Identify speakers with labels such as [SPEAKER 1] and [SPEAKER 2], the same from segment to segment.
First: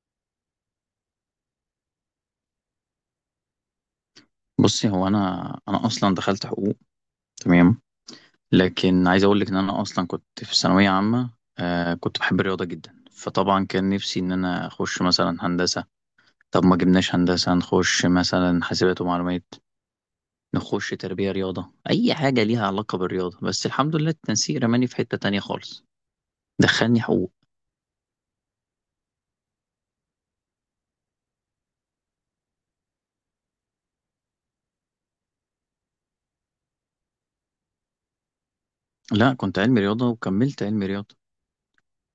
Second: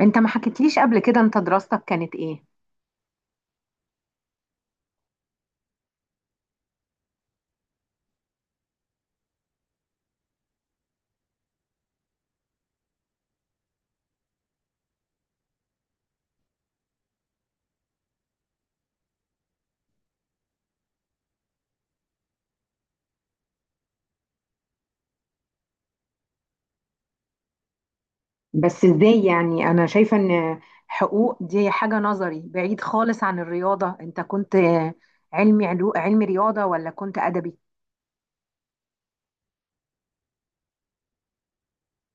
[SPEAKER 1] انت ما حكيتليش قبل كده، انت دراستك كانت ايه؟
[SPEAKER 2] بصي، هو انا اصلا دخلت حقوق. تمام. لكن عايز اقول لك ان انا اصلا كنت في ثانويه عامه. كنت بحب الرياضه جدا، فطبعا كان نفسي ان انا اخش مثلا هندسه. طب ما جبناش هندسه، نخش مثلا حاسبات ومعلومات، نخش تربيه رياضه، اي حاجه ليها علاقه بالرياضه. بس الحمد لله التنسيق رماني في حته تانية خالص، دخلني حقوق.
[SPEAKER 1] بس ازاي؟ يعني انا شايفة ان حقوق دي حاجة نظري بعيد خالص عن الرياضة. انت كنت علمي رياضة ولا كنت ادبي؟
[SPEAKER 2] لا، كنت علمي رياضه وكملت علمي رياضه.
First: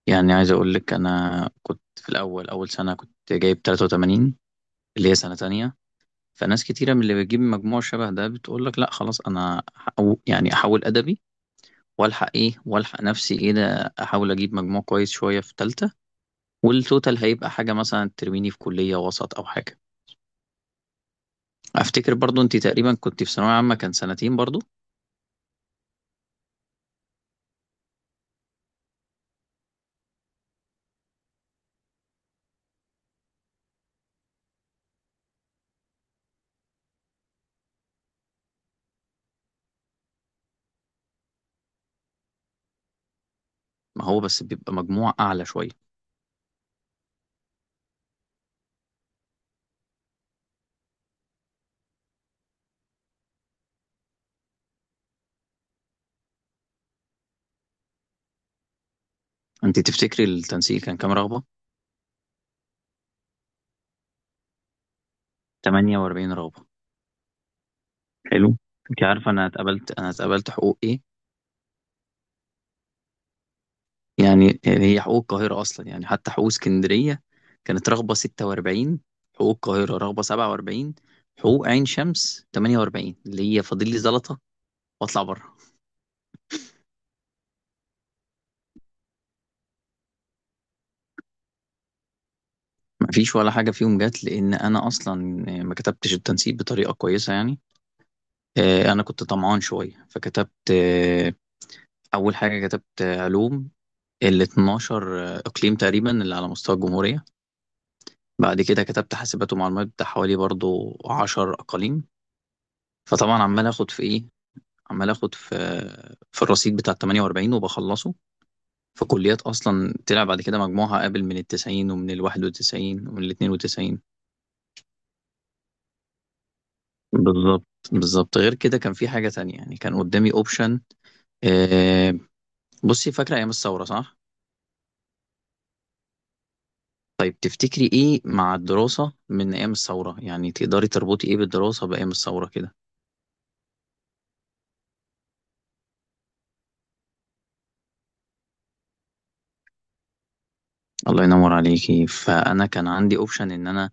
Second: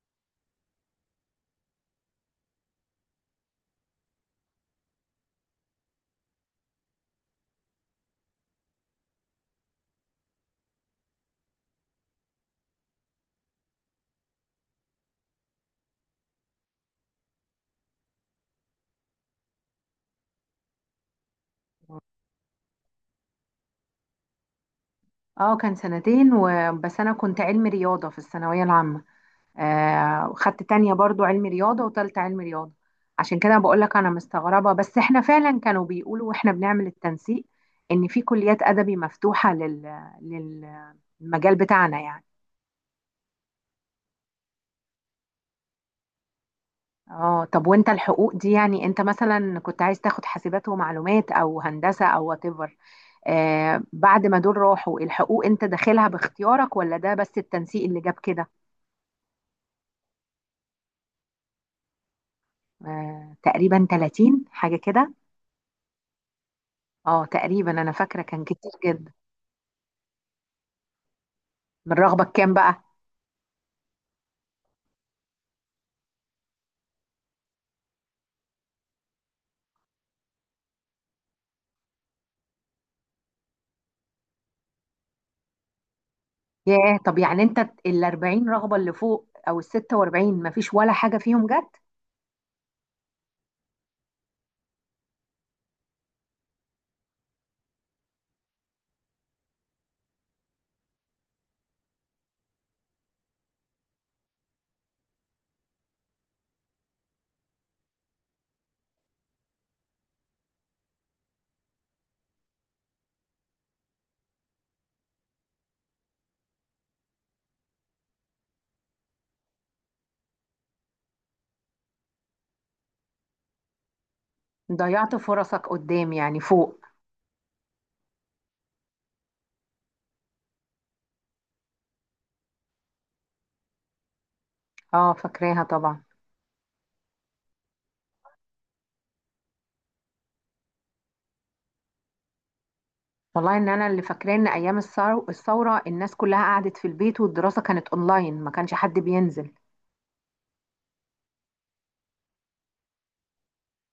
[SPEAKER 2] يعني عايز اقول لك انا كنت في الاول اول سنه كنت جايب 83، اللي هي سنه تانية. فناس كتيرة من اللي بتجيب مجموع شبه ده بتقول لك لا خلاص، انا أو يعني احول ادبي والحق ايه والحق نفسي ايه، ده احاول اجيب مجموع كويس شوية في تالتة، والتوتال هيبقى حاجة مثلا ترميني في كلية وسط او حاجة. افتكر برضو انت تقريبا كنت في ثانوية عامة كان سنتين برضو.
[SPEAKER 1] اه كان سنتين بس انا كنت علمي رياضة في الثانوية العامة. آه، وخدت تانية برضو علمي رياضة وتالتة علمي رياضة. عشان كده بقولك انا مستغربة، بس احنا فعلا كانوا بيقولوا واحنا بنعمل التنسيق ان في كليات ادبي مفتوحة لل- للمجال بتاعنا يعني.
[SPEAKER 2] ما هو بس بيبقى مجموع اعلى شوية.
[SPEAKER 1] اه، طب وانت الحقوق دي، يعني انت مثلا كنت عايز تاخد حاسبات ومعلومات او هندسة او وات ايفر؟ آه، بعد ما دول راحوا الحقوق، انت داخلها باختيارك ولا ده بس التنسيق اللي جاب كده؟
[SPEAKER 2] انت تفتكري التنسيق كان كام رغبة؟
[SPEAKER 1] آه، تقريبا 30 حاجة كده.
[SPEAKER 2] 48 رغبة.
[SPEAKER 1] اه تقريبا انا فاكرة كان
[SPEAKER 2] حلو.
[SPEAKER 1] كتير
[SPEAKER 2] انت
[SPEAKER 1] جدا.
[SPEAKER 2] عارفة انا اتقبلت حقوق ايه؟
[SPEAKER 1] من رغبة كام بقى؟
[SPEAKER 2] يعني هي حقوق القاهرة أصلا، يعني حتى حقوق اسكندرية كانت رغبة 46، حقوق القاهرة رغبة 47، حقوق عين شمس 48، اللي هي فاضل لي زلطة وأطلع بره.
[SPEAKER 1] ياه، طب يعني انت ال 40 رغبة اللي فوق او ال 46 مفيش ولا حاجة فيهم جت؟
[SPEAKER 2] مفيش ولا حاجة فيهم جت، لأن أنا أصلا ما كتبتش التنسيق بطريقة كويسة يعني. أنا كنت طمعان شوية فكتبت، أول حاجة كتبت علوم، ال 12 إقليم تقريبا اللي على مستوى الجمهورية. بعد كده كتبت حاسبات ومعلومات بتاع حوالي برضو 10 أقاليم. فطبعا عمال اخد في ايه، عمال اخد في، في الرصيد بتاع 48 وبخلصه في كليات اصلا طلع بعد كده مجموعها قابل من ال 90 ومن ال 91 ومن ال 92.
[SPEAKER 1] ضيعت فرصك قدام يعني فوق.
[SPEAKER 2] بالظبط. بالظبط. غير كده كان في حاجة تانية، يعني كان قدامي اوبشن. آه. بصي، فاكرة ايام الثورة صح؟
[SPEAKER 1] اه، فاكراها طبعا.
[SPEAKER 2] طيب تفتكري ايه مع الدراسة من ايام الثورة؟ يعني تقدري تربطي ايه بالدراسة بايام الثورة كده؟
[SPEAKER 1] والله ان انا اللي فاكراه ان ايام الثوره الناس كلها قعدت في البيت والدراسه كانت اونلاين، ما كانش حد بينزل.
[SPEAKER 2] الله ينور عليكي. فانا كان عندي اوبشن ان انا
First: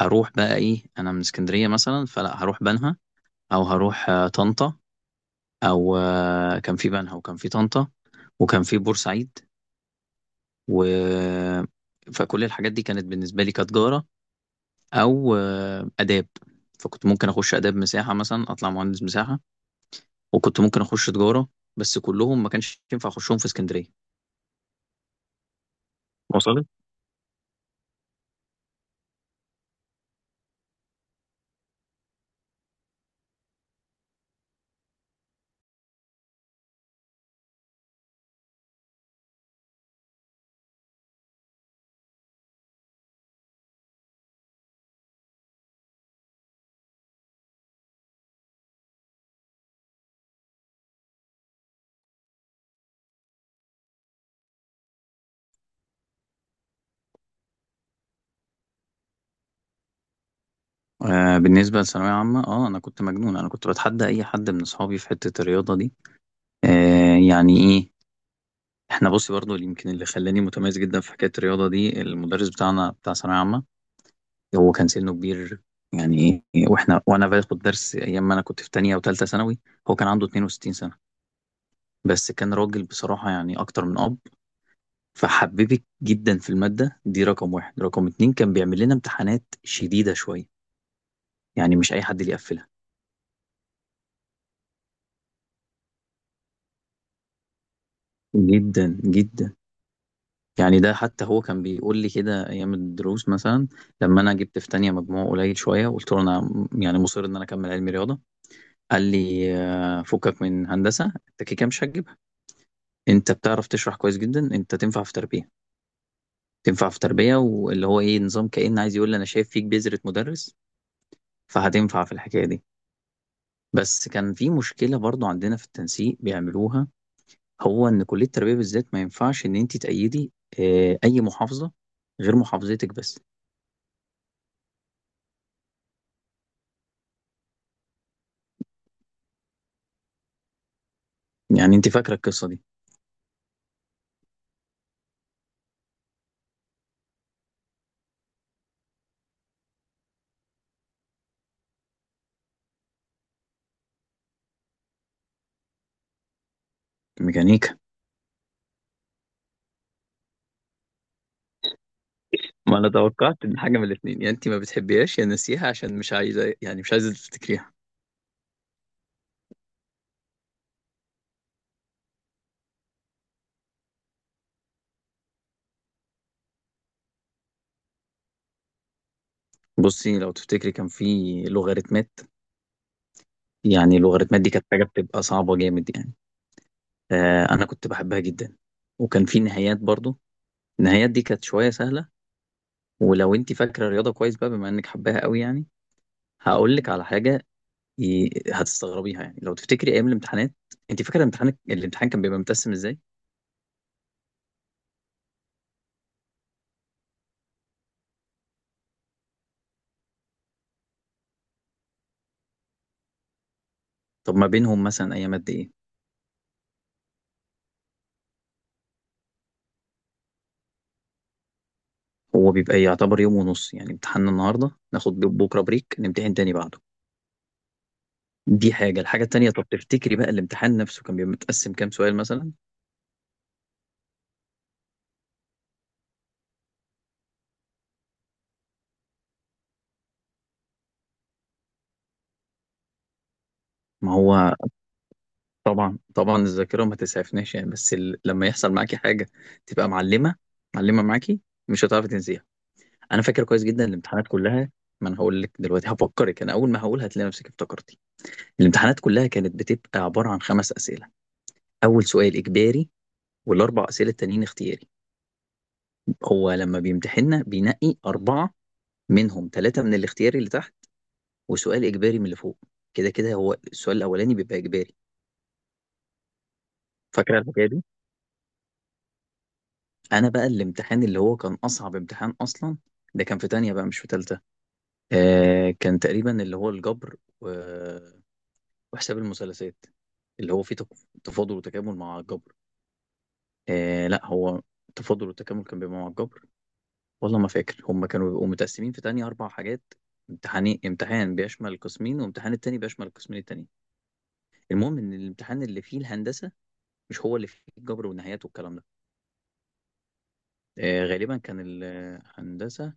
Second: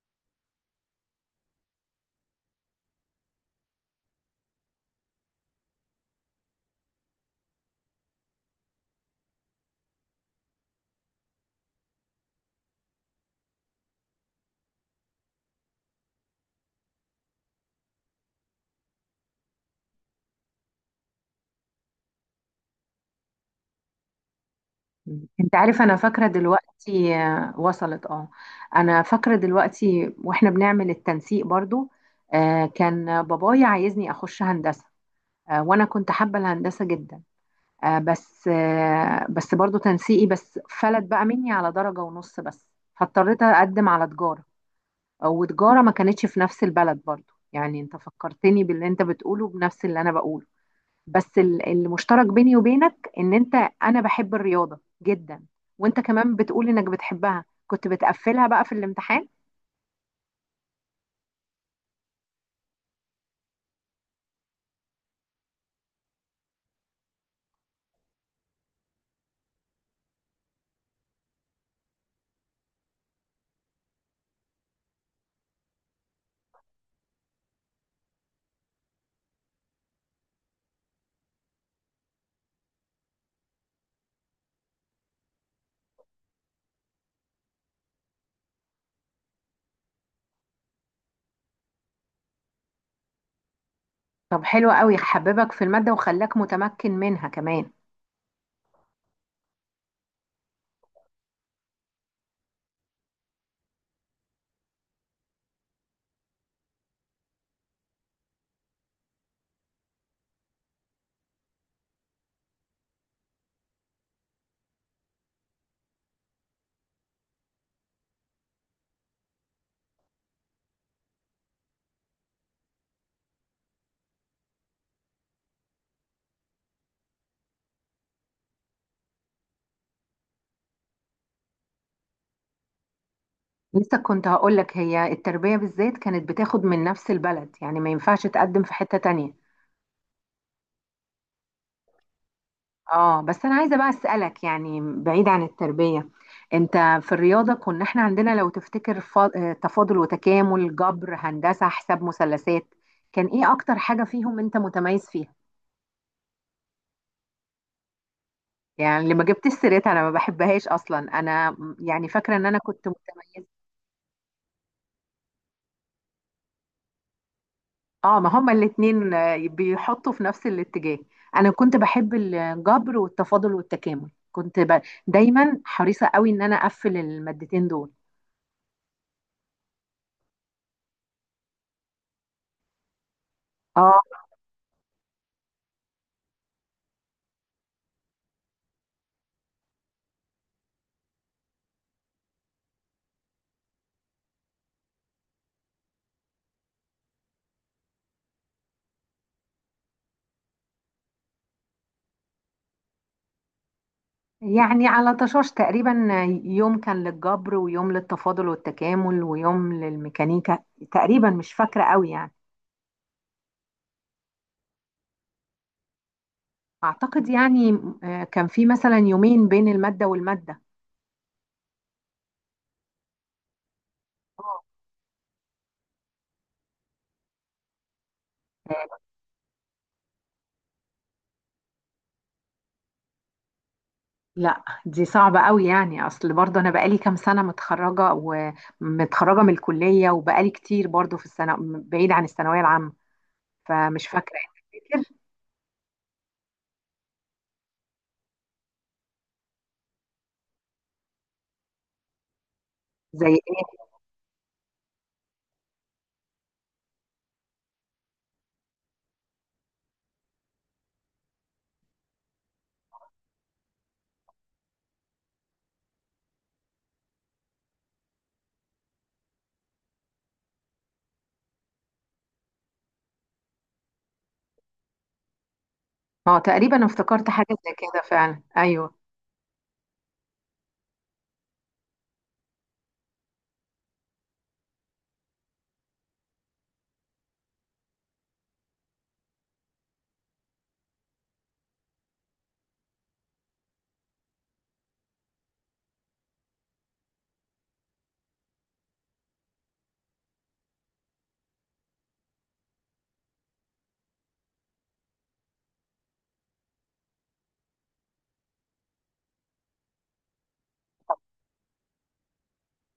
[SPEAKER 2] اروح بقى ايه، انا من اسكندرية مثلا، فلا هروح بنها او هروح طنطا، او كان في بنها وكان في طنطا وكان في بورسعيد و، فكل الحاجات دي كانت بالنسبه لي كتجاره او اداب. فكنت ممكن اخش اداب مساحه مثلا، اطلع مهندس مساحه، وكنت ممكن اخش تجاره، بس كلهم ما كانش ينفع اخشهم في اسكندريه.
[SPEAKER 1] انت عارف؟ انا فاكره
[SPEAKER 2] وصلت.
[SPEAKER 1] دلوقتي. آه، وصلت. اه، انا فاكره دلوقتي واحنا بنعمل التنسيق برضو. آه، كان بابايا عايزني اخش هندسه. آه، وانا كنت حابه الهندسه جدا. بس برضو تنسيقي بس فلت بقى مني على درجه ونص بس. فاضطريت اقدم على تجاره، وتجارة ما كانتش في نفس البلد برضو. يعني انت فكرتني باللي انت بتقوله بنفس اللي انا بقوله، بس المشترك بيني وبينك ان انت، انا بحب الرياضة جدا، وانت كمان بتقول انك بتحبها، كنت بتقفلها بقى في الامتحان.
[SPEAKER 2] بالنسبه لثانويه عامه، اه انا كنت مجنون، انا كنت بتحدى اي حد من اصحابي في حته الرياضه دي. آه. يعني ايه، احنا بصي برضو اللي يمكن اللي خلاني متميز جدا في حكايه الرياضه دي المدرس بتاعنا بتاع ثانويه عامه، هو كان سنه كبير. يعني واحنا وانا باخد درس ايام ما انا كنت في تانية وتالتة ثانوي، هو كان عنده 62 سنة، بس كان راجل بصراحة يعني اكتر من اب، فحببك جدا في المادة دي. رقم واحد. رقم اتنين، كان بيعمل لنا امتحانات شديدة شوية، يعني مش اي حد اللي يقفلها.
[SPEAKER 1] طب حلو قوي، حببك في المادة وخلاك متمكن منها كمان.
[SPEAKER 2] جدا جدا. يعني ده حتى هو كان بيقول لي كده ايام الدروس مثلا، لما انا جبت في تانية مجموع قليل شوية، قلت له انا يعني مصر ان انا اكمل علمي رياضة، قال لي فكك من هندسة، انت كده كده مش هتجيبها، انت بتعرف تشرح كويس جدا، انت تنفع في تربيه، تنفع في تربيه، واللي هو ايه، نظام كأن عايز يقول لي انا شايف فيك بذرة مدرس، فهتنفع في الحكايه دي. بس كان في مشكله برضو عندنا في التنسيق بيعملوها، هو ان كليه التربيه بالذات ما ينفعش ان انت تأيدي اه، اي محافظه غير محافظتك بس.
[SPEAKER 1] لسه كنت هقولك هي التربية بالذات كانت بتاخد من نفس البلد، يعني ما ينفعش تقدم في حتة تانية.
[SPEAKER 2] يعني انت فاكره القصه دي.
[SPEAKER 1] اه، بس انا عايزه بقى اسالك يعني بعيد عن التربيه. انت في الرياضه كنا احنا عندنا لو تفتكر تفاضل وتكامل، جبر، هندسه، حساب مثلثات، كان ايه اكتر حاجه فيهم انت متميز فيها؟
[SPEAKER 2] ميكانيكا.
[SPEAKER 1] يعني اللي ما جبتش سيرتها انا ما بحبهاش اصلا. انا يعني فاكره ان انا
[SPEAKER 2] ما
[SPEAKER 1] كنت
[SPEAKER 2] انا
[SPEAKER 1] متميز.
[SPEAKER 2] توقعت ان حاجه من الاثنين، يا انت ما بتحبيهاش يا ناسيها عشان مش عايزه، يعني مش عايزه تفتكريها.
[SPEAKER 1] اه، ما هما الاتنين بيحطوا في نفس الاتجاه. انا كنت بحب الجبر والتفاضل والتكامل، كنت دايما حريصه قوي ان انا اقفل المادتين دول.
[SPEAKER 2] بصي، لو تفتكري كان في لوغاريتمات، يعني
[SPEAKER 1] اه،
[SPEAKER 2] اللوغاريتمات دي كانت حاجة بتبقى صعبة جامد يعني. أنا كنت بحبها جدا. وكان في نهايات برضو، النهايات دي كانت شوية سهلة. ولو أنت فاكرة الرياضة كويس بقى بما إنك حباها قوي يعني، هقول لك على حاجة، هتستغربيها. يعني لو تفتكري أيام الامتحانات، أنت فاكرة الامتحان، الامتحان كان بيبقى متقسم إزاي؟
[SPEAKER 1] يعني على طشاش تقريبا، يوم كان للجبر ويوم للتفاضل والتكامل ويوم للميكانيكا، تقريبا مش فاكرة قوي يعني.
[SPEAKER 2] طب ما بينهم مثلا أيام قد إيه؟
[SPEAKER 1] أعتقد يعني كان في مثلا يومين بين المادة والمادة.
[SPEAKER 2] هو بيبقى يعتبر يوم ونص، يعني امتحاننا
[SPEAKER 1] آه.
[SPEAKER 2] النهاردة ناخد بكرة بريك نمتحن تاني بعده. دي حاجة. الحاجة التانية، طب تفتكري بقى الامتحان نفسه كان بيبقى متقسم كام سؤال مثلا؟
[SPEAKER 1] لا دي صعبة قوي، يعني أصل برضه أنا بقالي كام سنة متخرجة ومتخرجة من الكلية، وبقالي كتير برضه في السنة بعيد عن الثانوية العامة، فمش
[SPEAKER 2] ما
[SPEAKER 1] فاكرة
[SPEAKER 2] هو
[SPEAKER 1] كتير.
[SPEAKER 2] طبعا طبعا، الذاكره ما تسعفناش يعني، بس لما يحصل معاكي حاجه تبقى معلمه، معلمه معاكي، مش هتعرفي تنسيها. انا
[SPEAKER 1] زي
[SPEAKER 2] فاكر كويس
[SPEAKER 1] إيه؟
[SPEAKER 2] جدا الامتحانات كلها. ما انا هقول لك دلوقتي هفكرك، انا اول ما هقول هتلاقي نفسك افتكرتي. الامتحانات كلها كانت بتبقى عباره عن خمس اسئله. اول سؤال اجباري، والاربع اسئله التانيين اختياري. هو لما بيمتحننا بينقي اربعه، منهم ثلاثه من الاختياري اللي تحت، وسؤال اجباري من اللي فوق. كده كده هو السؤال الاولاني بيبقى اجباري.
[SPEAKER 1] اه تقريبا افتكرت
[SPEAKER 2] فاكره
[SPEAKER 1] حاجة
[SPEAKER 2] الحكايه
[SPEAKER 1] زي
[SPEAKER 2] دي.
[SPEAKER 1] كده فعلا، أيوه.
[SPEAKER 2] انا بقى الامتحان اللي هو كان اصعب امتحان اصلا، ده كان في تانية بقى مش في تالتة. آه، كان تقريبا اللي هو الجبر و، وحساب المثلثات، اللي هو فيه تفاضل وتكامل مع الجبر. آه لا، هو تفاضل وتكامل كان بيبقى مع الجبر. والله ما فاكر، هم كانوا بيبقوا متقسمين في تانية اربع حاجات، امتحانين، امتحان بيشمل القسمين وامتحان التاني بيشمل القسمين التانيين. المهم ان الامتحان اللي فيه الهندسة مش هو اللي فيه الجبر والنهايات والكلام ده. آه، غالبا كان الهندسة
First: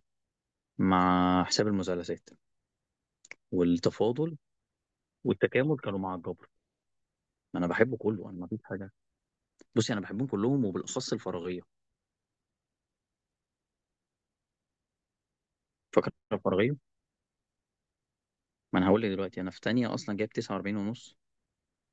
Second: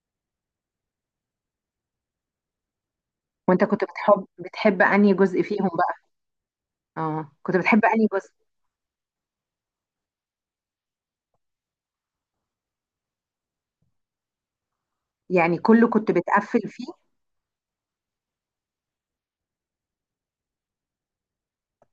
[SPEAKER 2] مع حساب المثلثات،
[SPEAKER 1] وأنت كنت بتحب
[SPEAKER 2] والتفاضل
[SPEAKER 1] بتحب أنهي جزء فيهم؟
[SPEAKER 2] والتكامل كانوا مع الجبر.
[SPEAKER 1] اه، كنت
[SPEAKER 2] ما انا
[SPEAKER 1] بتحب
[SPEAKER 2] بحبه
[SPEAKER 1] انهي
[SPEAKER 2] كله،
[SPEAKER 1] جزء؟
[SPEAKER 2] انا ما فيش حاجه. بصي، انا بحبهم كلهم وبالاخص الفراغيه.
[SPEAKER 1] يعني كله كنت
[SPEAKER 2] فاكر
[SPEAKER 1] بتقفل
[SPEAKER 2] الفراغيه.
[SPEAKER 1] فيه؟
[SPEAKER 2] ما انا هقول لك دلوقتي، انا في تانية اصلا جايب 49 ونص.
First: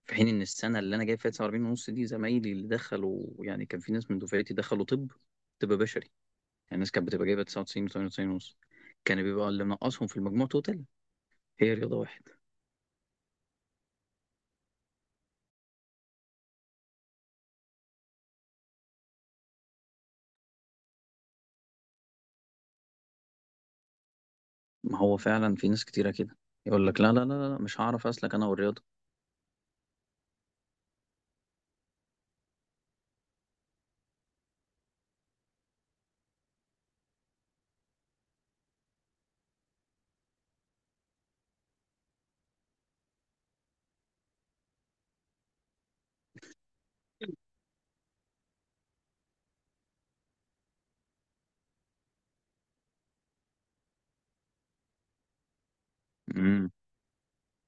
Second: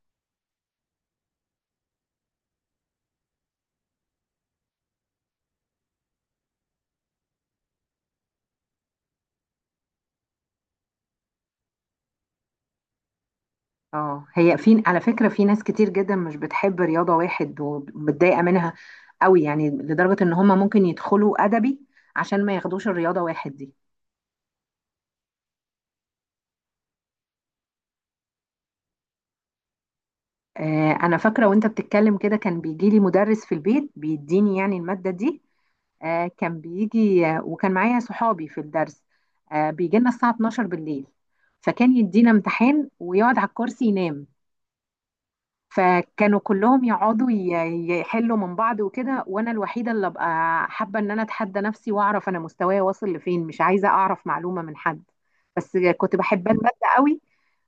[SPEAKER 2] في حين ان السنه اللي انا جايب فيها 49 ونص دي، زمايلي اللي دخلوا يعني كان في ناس من دفعتي دخلوا طب، طب بشري. يعني الناس كانت بتبقى جايبه 99 و98 ونص. كان بيبقى اللي منقصهم في المجموع توتال هي رياضه واحد.
[SPEAKER 1] اه، هي في، على فكرة، في ناس كتير جدا مش بتحب رياضة واحد ومتضايقة منها قوي، يعني لدرجة ان هم ممكن يدخلوا ادبي عشان ما ياخدوش الرياضة واحد دي.
[SPEAKER 2] ما هو فعلا في ناس كتيره كده، يقول لك لا لا لا لا مش هعرف اسلك انا والرياضه.
[SPEAKER 1] آه، انا فاكرة وانت بتتكلم كده كان بيجي لي مدرس في البيت بيديني يعني المادة دي. آه، كان بيجي وكان معايا صحابي في الدرس. آه، بيجي لنا الساعة 12 بالليل، فكان يدينا امتحان ويقعد على الكرسي ينام. فكانوا كلهم يقعدوا يحلوا من بعض وكده، وانا الوحيده اللي ابقى حابه ان انا اتحدى نفسي واعرف انا مستواي واصل لفين، مش عايزه اعرف معلومه من حد. بس كنت بحب
[SPEAKER 2] امم.
[SPEAKER 1] الماده قوي.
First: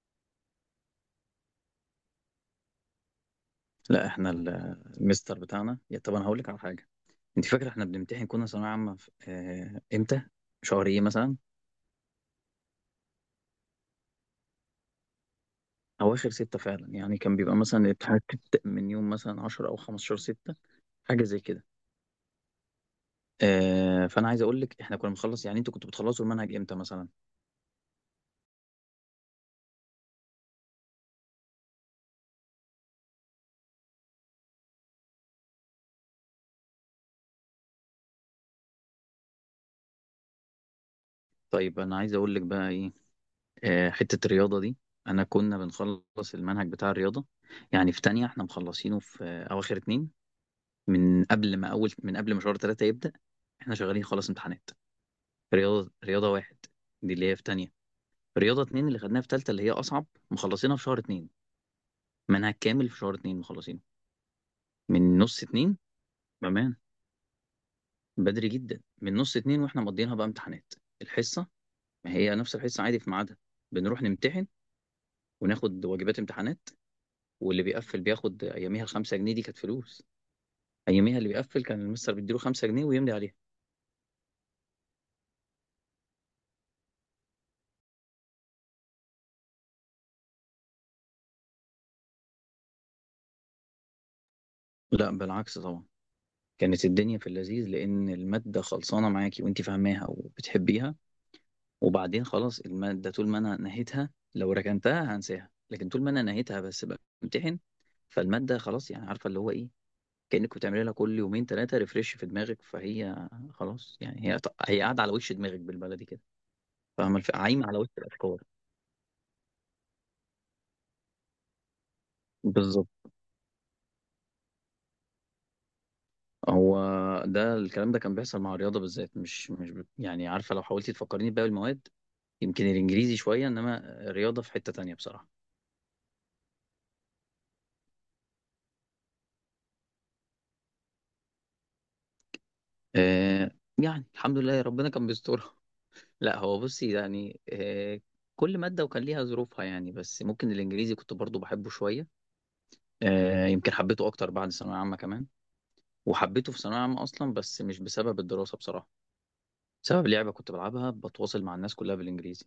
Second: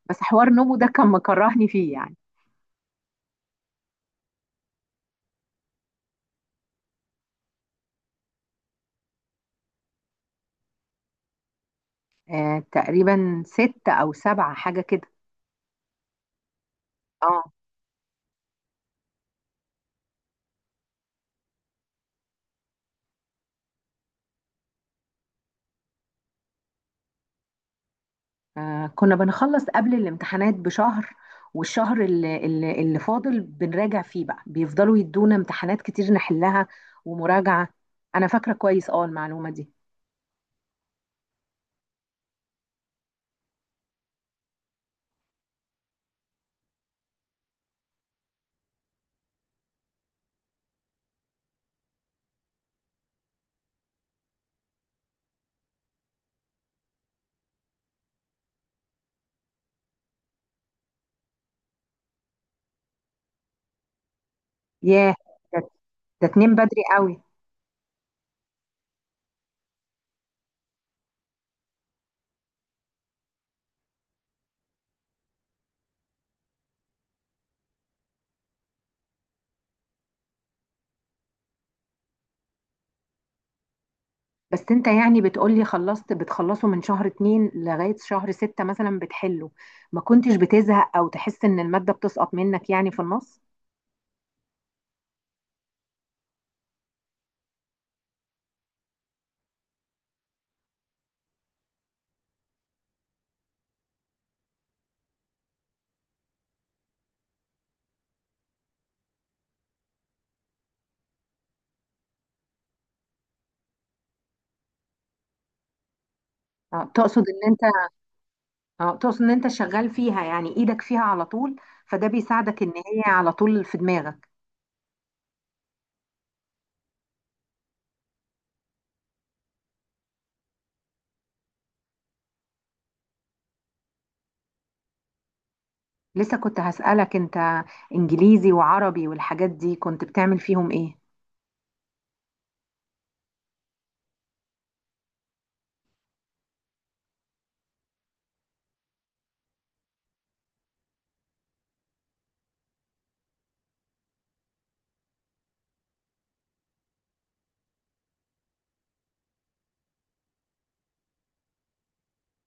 [SPEAKER 1] بس حوار نومو ده كان مكرهني فيه يعني.
[SPEAKER 2] لا، احنا المستر بتاعنا، يا طب انا هقول لك على حاجه. انت فاكره احنا بنمتحن كنا ثانويه عامه امتى، شهر ايه مثلا؟
[SPEAKER 1] آه، تقريبا ستة او سبعة حاجه كده.
[SPEAKER 2] اواخر ستة فعلا، يعني كان
[SPEAKER 1] اه،
[SPEAKER 2] بيبقى مثلا الامتحانات بتبدأ من يوم مثلا 10 او 15 ستة، حاجه زي كده. فانا عايز اقول لك احنا كنا بنخلص، يعني انتوا كنتوا بتخلصوا المنهج امتى مثلا؟
[SPEAKER 1] كنا بنخلص قبل الامتحانات بشهر. والشهر اللي فاضل بنراجع فيه بقى، بيفضلوا يدونا امتحانات كتير نحلها ومراجعه. انا فاكره كويس اه المعلومه دي.
[SPEAKER 2] طيب انا عايز اقول لك بقى ايه، حته الرياضه دي، انا كنا بنخلص المنهج بتاع الرياضه. يعني في تانية احنا مخلصينه في اواخر اتنين، من قبل ما شهر تلاتة يبدأ احنا شغالين خلاص امتحانات. رياضه، رياضه واحد دي اللي هي في تانية. رياضة اتنين اللي خدناها في تالتة اللي هي أصعب، مخلصينها في شهر اتنين. منها كامل في شهر اتنين مخلصينه.
[SPEAKER 1] ياه.
[SPEAKER 2] من نص
[SPEAKER 1] ده
[SPEAKER 2] اتنين.
[SPEAKER 1] ده تنام
[SPEAKER 2] بأمان.
[SPEAKER 1] بدري قوي.
[SPEAKER 2] بدري جدا، من نص اتنين واحنا مقضيينها بقى امتحانات. الحصة، ما هي نفس الحصة عادي في ميعادها، بنروح نمتحن وناخد واجبات امتحانات، واللي بيقفل بياخد أياميها خمسة جنيه. دي كانت فلوس أياميها. اللي بيقفل كان المستر بيديله خمسة جنيه ويملي عليها.
[SPEAKER 1] بس انت يعني بتقولي خلصت بتخلصه من شهر اتنين لغاية شهر ستة مثلا بتحله، ما كنتش بتزهق او تحس ان المادة بتسقط منك يعني في النص؟
[SPEAKER 2] لا، بالعكس طبعا، كانت الدنيا في اللذيذ، لأن المادة خلصانة معاكي وأنت فاهماها وبتحبيها. وبعدين خلاص المادة، طول ما أنا نهيتها، لو ركنتها هنساها، لكن طول ما أنا نهيتها بس بمتحن، فالمادة خلاص، يعني عارفة اللي هو إيه، كأنك بتعملي لها كل يومين ثلاثة ريفريش في دماغك، فهي خلاص يعني، هي قاعدة على وش دماغك بالبلدي كده.
[SPEAKER 1] اه
[SPEAKER 2] فاهمة،
[SPEAKER 1] تقصد ان انت
[SPEAKER 2] عايمة على وش الأفكار.
[SPEAKER 1] اه تقصد ان انت شغال فيها، يعني ايدك فيها على طول، فده بيساعدك ان هي
[SPEAKER 2] بالظبط.
[SPEAKER 1] على طول في دماغك.
[SPEAKER 2] هو ده الكلام ده كان بيحصل مع الرياضة بالذات، مش مش ب- يعني عارفة لو حاولتي تفكريني بباقي المواد، يمكن الإنجليزي شوية، إنما الرياضة في حتة تانية بصراحة.
[SPEAKER 1] لسه كنت هسألك انت انجليزي وعربي والحاجات دي كنت بتعمل فيهم ايه؟
[SPEAKER 2] آه. يعني الحمد لله ربنا كان بيسترها. لا، هو بصي يعني، كل مادة وكان ليها ظروفها يعني، بس ممكن الإنجليزي كنت برضو بحبه شوية. يمكن حبيته أكتر بعد ثانوية عامة كمان. وحبيته في ثانوية عامة أصلا بس مش بسبب الدراسة بصراحة، بسبب لعبة كنت بلعبها بتواصل مع الناس كلها بالإنجليزي.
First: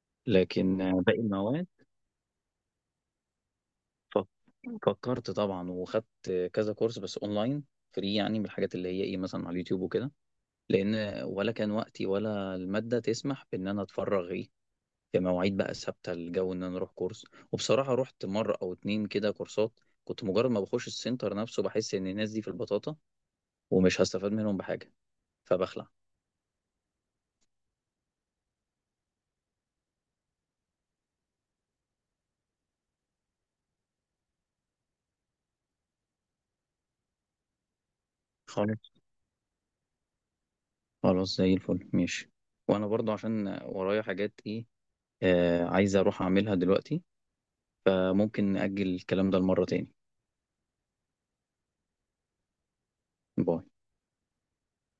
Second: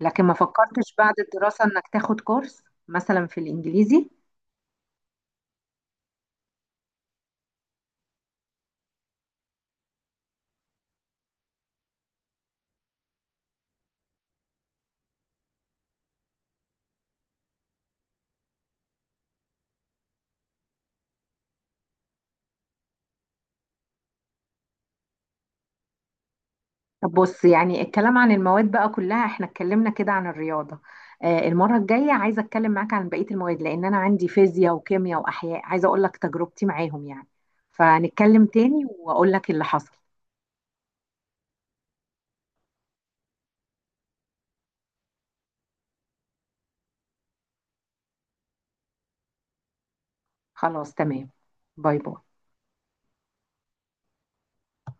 [SPEAKER 1] لكن ما
[SPEAKER 2] لكن
[SPEAKER 1] فكرتش بعد
[SPEAKER 2] باقي
[SPEAKER 1] الدراسة
[SPEAKER 2] المواد،
[SPEAKER 1] انك تاخد كورس مثلا في الانجليزي؟
[SPEAKER 2] ف- فكرت طبعا، وخدت كذا كورس بس أونلاين، فري يعني، من الحاجات اللي هي إيه مثلا على اليوتيوب وكده، لأن ولا كان وقتي ولا المادة تسمح بإن أنا أتفرغ إيه في مواعيد بقى ثابته، الجو ان انا اروح كورس. وبصراحه رحت مره او اتنين كده كورسات، كنت مجرد ما بخش السنتر نفسه بحس ان الناس دي في البطاطا ومش هستفاد منهم بحاجه، فبخلع.
[SPEAKER 1] طب بص، يعني الكلام عن المواد بقى كلها احنا اتكلمنا كده عن الرياضة، آه، المرة الجاية عايزة اتكلم معاك عن بقية المواد، لان انا عندي فيزياء وكيمياء واحياء، عايزة اقول لك تجربتي معاهم يعني. فنتكلم تاني
[SPEAKER 2] خلاص.
[SPEAKER 1] واقول لك اللي حصل.
[SPEAKER 2] خلاص، زي الفل ماشي. وانا برضو عشان ورايا حاجات ايه، آه عايز اروح اعملها دلوقتي. آه، ممكن نأجل الكلام ده لمره تاني.
[SPEAKER 1] خلاص تمام. باي باي.
[SPEAKER 2] باي.